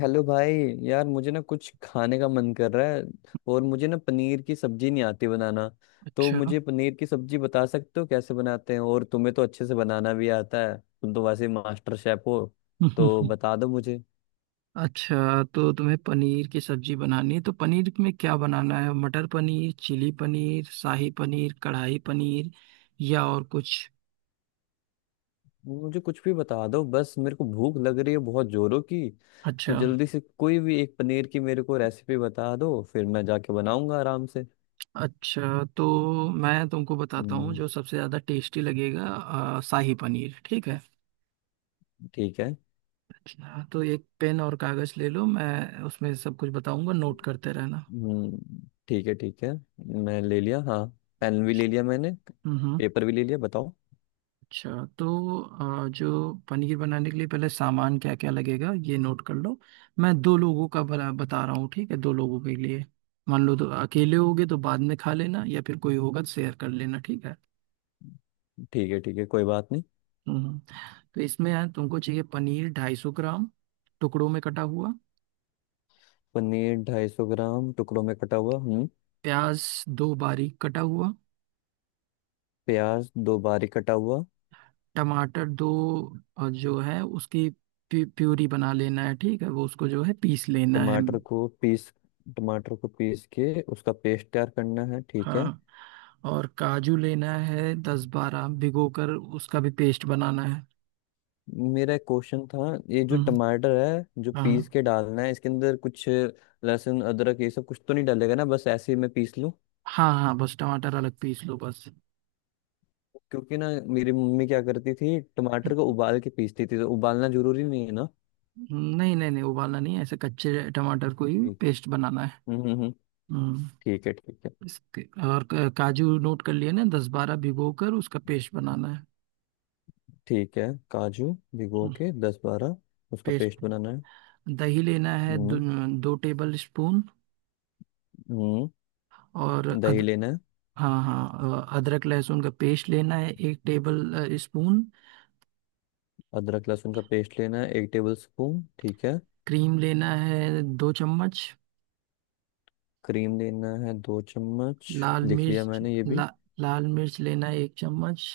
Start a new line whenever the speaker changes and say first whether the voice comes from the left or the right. left: Hello भाई। यार मुझे ना कुछ खाने का मन कर रहा है और मुझे ना पनीर की सब्जी नहीं आती बनाना। तो
right: अच्छा।
left: मुझे पनीर की सब्जी बता सकते हो कैसे बनाते हैं, और तुम्हें तो अच्छे से बनाना भी आता है, तुम तो वैसे मास्टर शेफ हो। तो बता दो मुझे।
right: अच्छा, तो तुम्हें पनीर की सब्जी बनानी है तो पनीर में क्या बनाना है? मटर पनीर, चिली पनीर, शाही पनीर, कढ़ाई पनीर या और कुछ?
left: मुझे कुछ भी बता दो, बस मेरे को भूख लग रही है बहुत जोरों की।
right: अच्छा
left: तो जल्दी से कोई भी एक पनीर की मेरे को रेसिपी बता दो, फिर मैं जाके बनाऊंगा आराम से।
right: अच्छा, तो मैं तुमको बताता हूँ
left: हम्म,
right: जो सबसे ज़्यादा टेस्टी लगेगा, शाही पनीर। ठीक है?
left: ठीक है।
right: हाँ, तो एक पेन और कागज़ ले लो, मैं उसमें सब कुछ बताऊंगा, नोट करते रहना।
left: हम्म, ठीक है ठीक है। मैं ले लिया हाँ, पेन भी ले लिया मैंने,
right: हम्म।
left: पेपर भी ले लिया, बताओ।
right: अच्छा, तो जो पनीर बनाने के लिए पहले सामान क्या क्या लगेगा ये नोट कर लो। मैं दो लोगों का बना बता रहा हूँ, ठीक है, दो लोगों के लिए मान लो। तो अकेले होगे तो बाद में खा लेना, या फिर कोई होगा तो शेयर कर लेना। ठीक है?
left: ठीक है ठीक है, कोई बात नहीं।
right: हम्म हम्म। तो इसमें यार तुमको चाहिए पनीर 250 ग्राम, टुकड़ों में कटा हुआ।
left: पनीर 250 ग्राम टुकड़ों में कटा हुआ, हम्म।
right: प्याज दो, बारीक कटा हुआ।
left: प्याज 2 बारीक कटा हुआ।
right: टमाटर दो, और जो है उसकी प्यूरी बना लेना है, ठीक है, वो उसको जो है पीस लेना है।
left: टमाटर को पीस टमाटर को पीस के उसका पेस्ट तैयार करना है, ठीक है।
right: हाँ, और काजू लेना है दस बारह, भिगो कर उसका भी पेस्ट बनाना है।
left: मेरा एक क्वेश्चन था, ये जो
right: हम्म।
left: टमाटर है जो
right: हाँ
left: पीस के डालना है, इसके अंदर कुछ लहसुन अदरक ये सब कुछ तो नहीं डालेगा ना? बस ऐसे ही मैं पीस?
right: हाँ हाँ, बस टमाटर अलग पीस लो बस।
left: क्योंकि ना मेरी मम्मी क्या करती थी, टमाटर को उबाल के पीसती थी, तो उबालना जरूरी नहीं है ना?
right: नहीं नहीं नहीं, उबालना नहीं है, ऐसे कच्चे टमाटर को ही
left: ठीक।
right: पेस्ट बनाना है।
left: हम्म हम्म, हम्म,
right: हम्म।
left: ठीक है ठीक है।
right: इसके, और काजू नोट कर लिए ना? दस बारह भिगो कर उसका पेस्ट बनाना है।
left: ठीक है काजू भिगो
right: हम्म,
left: के 10-12, उसका
right: पेस्ट।
left: पेस्ट बनाना है।
right: दही लेना है
left: हम्म।
right: 2 टेबल स्पून।
left: हम्म,
right: और
left: दही लेना है।
right: हाँ हाँ, अदरक लहसुन का पेस्ट लेना है एक टेबल स्पून।
left: अदरक लहसुन का पेस्ट लेना है 1 टेबल स्पून, ठीक है।
right: क्रीम लेना है 2 चम्मच।
left: क्रीम लेना है 2 चम्मच,
right: लाल
left: लिख लिया
right: मिर्च।
left: मैंने ये भी।
right: ला, लाल मिर्च लेना है 1 चम्मच।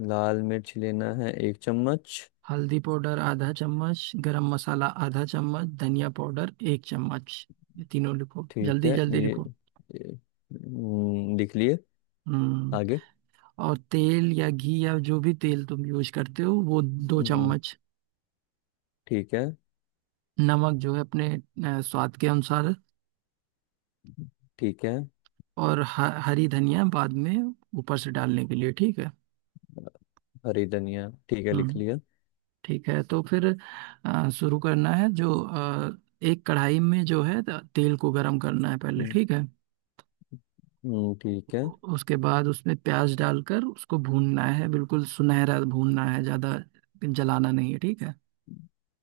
left: लाल मिर्च लेना है 1 चम्मच,
right: हल्दी पाउडर आधा चम्मच, गरम मसाला आधा चम्मच, धनिया पाउडर 1 चम्मच। ये तीनों लिखो,
left: ठीक
right: जल्दी
left: है।
right: जल्दी
left: ये
right: लिखो।
left: ये, लिख लिए,
right: हम्म।
left: आगे।
right: और तेल या घी, या जो भी तेल तुम यूज करते हो वो दो
left: हम्म,
right: चम्मच
left: ठीक है,
right: नमक जो है अपने स्वाद के अनुसार।
left: ठीक है।
right: और हरी धनिया बाद में ऊपर से डालने के लिए। ठीक है?
left: हरी धनिया, ठीक है, लिख
right: हम्म।
left: लिया।
right: ठीक है, तो फिर शुरू करना है। जो एक कढ़ाई में जो है तेल को गरम करना है पहले।
left: हम्म,
right: ठीक है?
left: ठीक है।
right: उसके बाद उसमें प्याज डालकर उसको भूनना है, बिल्कुल सुनहरा भूनना है, ज़्यादा जलाना नहीं है। ठीक है?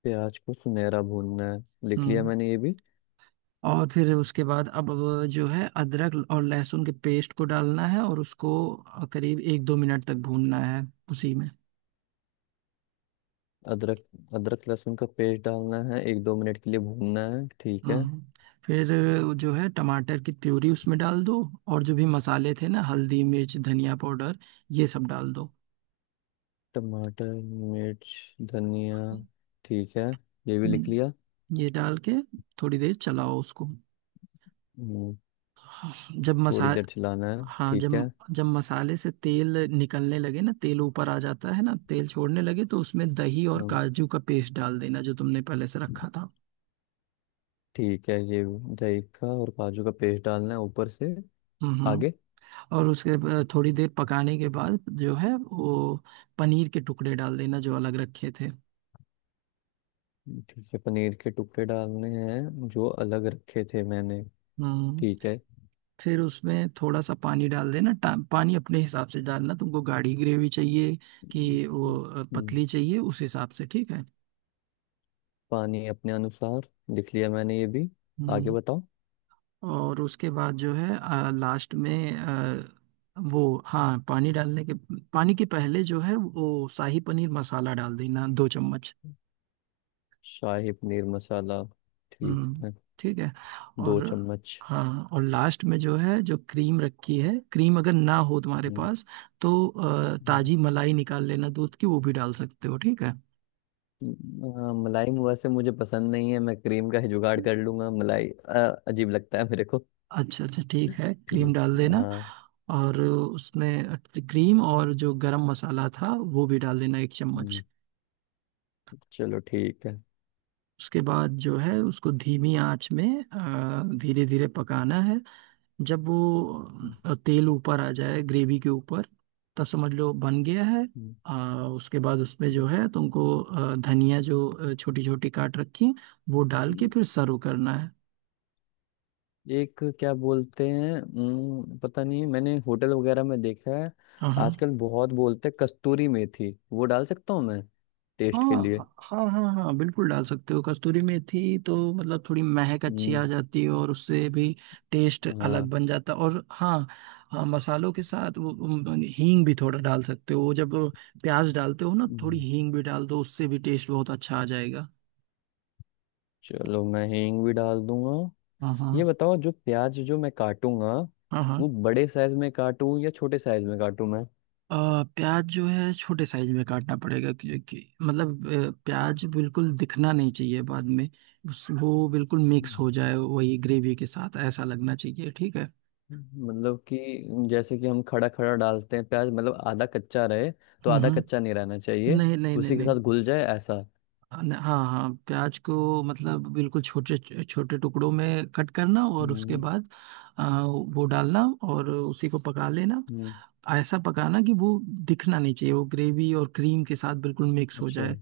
left: प्याज को सुनहरा भूनना है, लिख लिया
right: हम्म।
left: मैंने ये भी।
right: और फिर उसके बाद अब जो है अदरक और लहसुन के पेस्ट को डालना है, और उसको करीब 1-2 मिनट तक भूनना है उसी में।
left: अदरक, अदरक लहसुन का पेस्ट डालना है 1-2 मिनट के लिए भूनना है, ठीक है।
right: हम्म। फिर जो है टमाटर की प्यूरी उसमें डाल दो, और जो भी मसाले थे ना, हल्दी, मिर्च, धनिया पाउडर, ये सब डाल दो।
left: टमाटर, मिर्च, धनिया, ठीक है, ये भी लिख लिया।
right: हम्म, ये डाल के थोड़ी देर चलाओ उसको।
left: हम्म,
right: जब मसा
left: थोड़ी देर चलाना है,
right: हाँ,
left: ठीक
right: जब
left: है।
right: जब मसाले से तेल निकलने लगे ना, तेल ऊपर आ जाता है ना, तेल छोड़ने लगे, तो उसमें दही और
left: हम्म,
right: काजू का पेस्ट डाल देना जो तुमने पहले से रखा था।
left: ठीक है, ये दही का और काजू का पेस्ट डालना है ऊपर से,
right: हम्म।
left: आगे।
right: और उसके थोड़ी देर पकाने के बाद जो है वो पनीर के टुकड़े डाल देना जो अलग रखे थे।
left: ठीक है, पनीर के टुकड़े डालने हैं जो अलग रखे थे मैंने,
right: हम्म।
left: ठीक है।
right: फिर उसमें थोड़ा सा पानी डाल देना। पानी अपने हिसाब से डालना, तुमको गाढ़ी ग्रेवी चाहिए कि वो
left: हम्म,
right: पतली चाहिए, उस हिसाब से। ठीक है?
left: पानी अपने अनुसार, लिख लिया मैंने ये भी, आगे
right: हम्म।
left: बताओ।
right: और उसके बाद जो है लास्ट में वो, हाँ, पानी के पहले जो है वो शाही पनीर मसाला डाल देना 2 चम्मच।
left: शाही पनीर मसाला, ठीक
right: हम्म,
left: है,
right: ठीक है।
left: दो
right: और
left: चम्मच
right: हाँ, और लास्ट में जो है जो क्रीम रखी है, क्रीम अगर ना हो तुम्हारे
left: हम्म,
right: पास तो
left: हाँ,
right: ताजी मलाई निकाल लेना दूध की, वो भी डाल सकते हो। ठीक है?
left: हाँ, मलाई वैसे मुझे पसंद नहीं है, मैं क्रीम का ही जुगाड़ कर लूंगा, मलाई अजीब लगता है मेरे को।
right: अच्छा अच्छा, ठीक है, क्रीम
left: ठीक,
right: डाल देना।
left: हाँ।
right: और उसमें क्रीम और जो गरम मसाला था वो भी डाल देना 1 चम्मच।
left: हम्म, चलो ठीक है।
right: उसके बाद जो है उसको धीमी आंच में धीरे धीरे पकाना है। जब वो
left: हम्म,
right: तेल ऊपर आ जाए ग्रेवी के ऊपर, तब समझ लो बन गया है।
left: हम्म,
right: उसके बाद उसमें जो है तुमको धनिया जो छोटी छोटी काट रखी, वो डाल के
left: हम्म।
right: फिर सर्व करना है।
left: एक क्या बोलते हैं, पता नहीं, मैंने होटल वगैरह में देखा है,
right: हाँ हाँ
left: आजकल बहुत बोलते हैं कस्तूरी मेथी, वो डाल सकता हूँ मैं
right: हाँ
left: टेस्ट के
right: हाँ।
left: लिए?
right: हाँ हाँ हाँ, बिल्कुल डाल सकते हो कस्तूरी मेथी, तो मतलब थोड़ी महक अच्छी आ
left: हम्म,
right: जाती है, और उससे भी टेस्ट अलग
left: हाँ।
right: बन जाता है। और हाँ, हाँ, मसालों के साथ वो हींग भी थोड़ा डाल सकते हो। जब प्याज डालते हो ना, थोड़ी
left: हम्म,
right: हींग भी डाल दो, उससे भी टेस्ट बहुत अच्छा आ जाएगा।
left: चलो मैं हींग भी डाल दूंगा।
right: हाँ
left: ये
right: हाँ
left: बताओ जो प्याज जो मैं काटूंगा,
right: हाँ हाँ।
left: वो बड़े साइज में काटूं या छोटे साइज में काटूं मैं?
right: प्याज जो है छोटे साइज में काटना पड़ेगा, क्योंकि मतलब प्याज बिल्कुल दिखना नहीं चाहिए बाद में। उस, वो बिल्कुल मिक्स
left: हम्म।
right: हो जाए वही ग्रेवी के साथ, ऐसा लगना चाहिए। ठीक है?
left: मतलब कि जैसे कि हम खड़ा खड़ा डालते हैं प्याज, मतलब आधा कच्चा रहे, तो आधा कच्चा
right: हम्म।
left: नहीं रहना चाहिए,
right: नहीं नहीं नहीं
left: उसी के
right: नहीं।
left: साथ घुल जाए ऐसा।
right: हाँ, हाँ हाँ, प्याज को मतलब बिल्कुल छोटे छोटे टुकड़ों में कट करना, और उसके
left: हम्म,
right: बाद वो डालना और उसी को पका लेना।
left: हम्म,
right: ऐसा पकाना कि वो दिखना नहीं चाहिए, वो ग्रेवी और क्रीम के साथ बिल्कुल मिक्स हो
left: अच्छा।
right: जाए।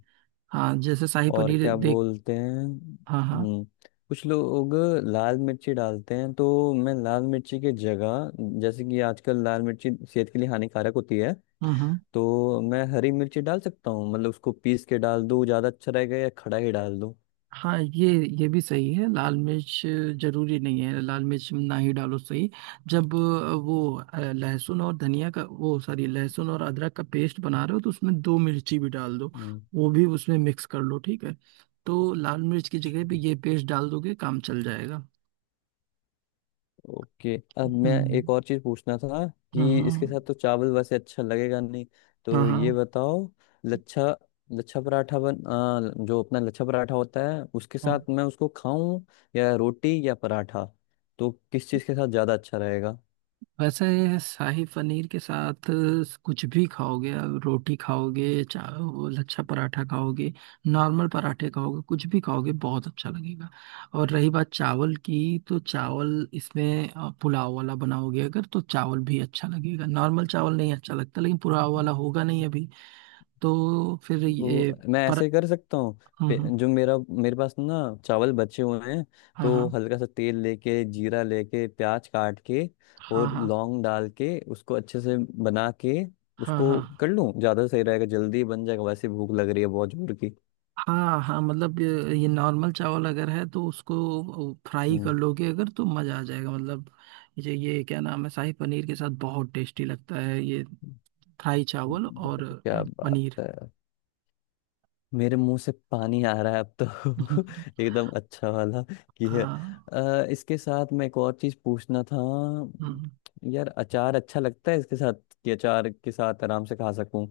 right: हाँ, जैसे शाही
left: और
right: पनीर
left: क्या
right: देख।
left: बोलते हैं,
right: हाँ हाँ।
left: हम्म, कुछ लोग लाल मिर्ची डालते हैं तो मैं लाल मिर्ची की जगह, जैसे कि आजकल लाल मिर्ची सेहत के लिए हानिकारक होती है,
right: हम्म।
left: तो मैं हरी मिर्ची डाल सकता हूँ, मतलब उसको पीस के डाल दूँ ज़्यादा अच्छा रहेगा या खड़ा ही डाल दूँ?
right: हाँ, ये भी सही है। लाल मिर्च जरूरी नहीं है, लाल मिर्च ना ही डालो सही। जब वो लहसुन और धनिया का वो, सॉरी, लहसुन और अदरक का पेस्ट बना रहे हो तो उसमें दो मिर्ची भी डाल दो, वो भी उसमें मिक्स कर लो। ठीक है? तो लाल मिर्च की जगह पे
left: हम्म,
right: ये पेस्ट डाल दोगे, काम चल जाएगा।
left: ओके। अब मैं
right: हम्म।
left: एक और चीज पूछना था,
right: हाँ
left: कि
right: हाँ
left: इसके साथ तो चावल वैसे अच्छा लगेगा नहीं, तो ये
right: हाँ
left: बताओ, लच्छा लच्छा पराठा बन आ, जो अपना लच्छा पराठा होता है उसके
right: हाँ।
left: साथ मैं उसको खाऊं, या रोटी या पराठा, तो किस चीज के साथ ज्यादा अच्छा रहेगा?
right: वैसे शाही पनीर के साथ कुछ भी खाओगे, आप रोटी खाओगे चाहे वो लच्छा पराठा खाओगे, नॉर्मल पराठे खाओगे, कुछ भी खाओगे बहुत अच्छा लगेगा। और रही बात चावल की, तो चावल इसमें पुलाव वाला बनाओगे अगर, तो चावल भी अच्छा लगेगा। नॉर्मल चावल नहीं अच्छा लगता, लेकिन पुलाव वाला होगा नहीं अभी, तो फिर
left: वो
right: ये,
left: मैं
right: पर।
left: ऐसे कर सकता हूँ,
right: हम्म।
left: जो मेरा मेरे पास ना चावल बचे हुए हैं,
right: हाँ
left: तो
right: हाँ
left: हल्का सा तेल लेके, जीरा लेके, प्याज काट के
right: हाँ
left: और
right: हाँ।
left: लौंग डाल के उसको अच्छे से बना के
right: हाँ
left: उसको
right: हाँ
left: कर
right: हाँ
left: लूँ, ज़्यादा सही रहेगा, जल्दी बन जाएगा, वैसे भूख लग रही है बहुत जोर की।
right: हाँ। हाँ, मतलब ये नॉर्मल चावल अगर है तो उसको फ्राई
left: हम्म,
right: कर लोगे अगर, तो मज़ा आ जाएगा। मतलब ये क्या नाम है, शाही पनीर के साथ बहुत टेस्टी लगता है ये फ्राई चावल और
left: क्या बात
right: पनीर।
left: है, मेरे मुंह से पानी आ रहा है अब तो
right: हम्म।
left: एकदम अच्छा वाला कि है।
right: हाँ।
left: इसके साथ मैं एक और चीज पूछना था,
right: हम्म,
left: यार अचार अच्छा लगता है इसके साथ? कि अचार के साथ आराम से खा सकूं,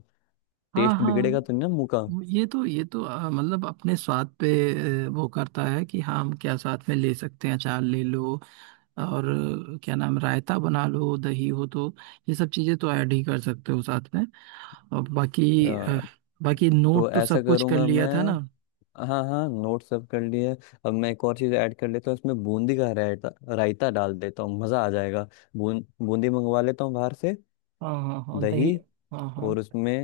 right: हाँ
left: टेस्ट बिगड़ेगा
right: हाँ।
left: तो नहीं ना मुंह का?
right: ये तो, ये तो मतलब अपने स्वाद पे वो करता है कि हाँ हम क्या साथ में ले सकते हैं। अचार ले लो, और आ, क्या नाम रायता बना लो दही हो तो। ये सब चीज़ें तो ऐड ही कर सकते हो साथ में। अब बाकी अ,
left: अ,
right: बाकी
left: तो
right: नोट तो
left: ऐसा
right: सब कुछ कर
left: करूंगा
right: लिया था
left: मैं,
right: ना?
left: हाँ हाँ, नोट सब कर लिए। अब मैं एक और चीज़ ऐड कर लेता हूँ इसमें, बूंदी का रायता, रायता डाल देता हूँ, मज़ा आ जाएगा। बूं बूंदी मंगवा लेता हूँ बाहर से,
right: हाँ हाँ हाँ,
left: दही,
right: दही। हाँ हाँ
left: और उसमें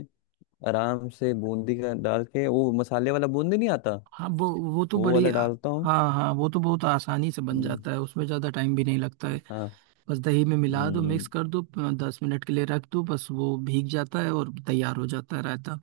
left: आराम से बूंदी का डाल के, वो मसाले वाला बूंदी नहीं आता,
right: हाँ, वो तो
left: वो
right: बड़ी
left: वाला
right: आ-।
left: डालता हूँ।
right: हाँ हाँ, वो तो बहुत आसानी से बन
left: हम्म,
right: जाता है, उसमें ज़्यादा टाइम भी नहीं लगता है।
left: हाँ।
right: बस दही में मिला दो,
left: हम्म,
right: मिक्स कर दो, 10 मिनट के लिए रख दो, बस वो भीग जाता है और तैयार हो जाता है रायता।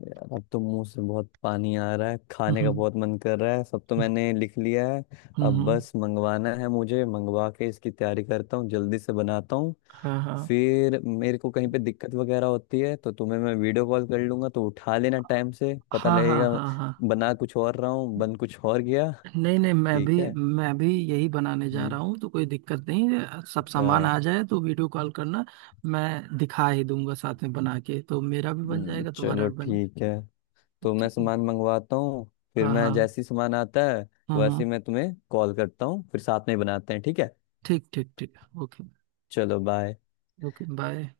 left: यार अब तो मुंह से बहुत पानी आ रहा है, खाने का
right: हम्म।
left: बहुत मन कर रहा है, सब तो
right: हम्म।
left: मैंने लिख लिया है। अब
right: हम्म।
left: बस मंगवाना है मुझे, मंगवा के इसकी तैयारी करता हूँ, जल्दी से बनाता हूँ।
right: हाँ हाँ
left: फिर मेरे को कहीं पे दिक्कत वगैरह होती है तो तुम्हें मैं वीडियो कॉल कर लूंगा, तो उठा लेना टाइम से, पता
right: हाँ हाँ।
left: लगेगा
right: हाँ हाँ।
left: बना कुछ और रहा हूँ बन कुछ और गया।
right: नहीं नहीं, मैं भी
left: ठीक है।
right: मैं भी यही बनाने जा
left: हम्म,
right: रहा हूँ, तो कोई दिक्कत नहीं है। सब
left: अच्छा।
right: सामान आ जाए तो वीडियो कॉल करना, मैं दिखा ही दूंगा साथ में बना के, तो मेरा भी बन जाएगा तुम्हारा
left: चलो
right: भी बन।
left: ठीक है, तो मैं
right: ठीक है?
left: सामान मंगवाता हूँ, फिर
right: हाँ
left: मैं
right: हाँ
left: जैसी सामान आता है
right: हाँ हाँ।
left: वैसे ही मैं तुम्हें कॉल करता हूँ, फिर साथ में ही बनाते हैं, ठीक है।
right: ठीक, ठीक, ठीक, ओके।
left: चलो बाय।
right: Okay, bye.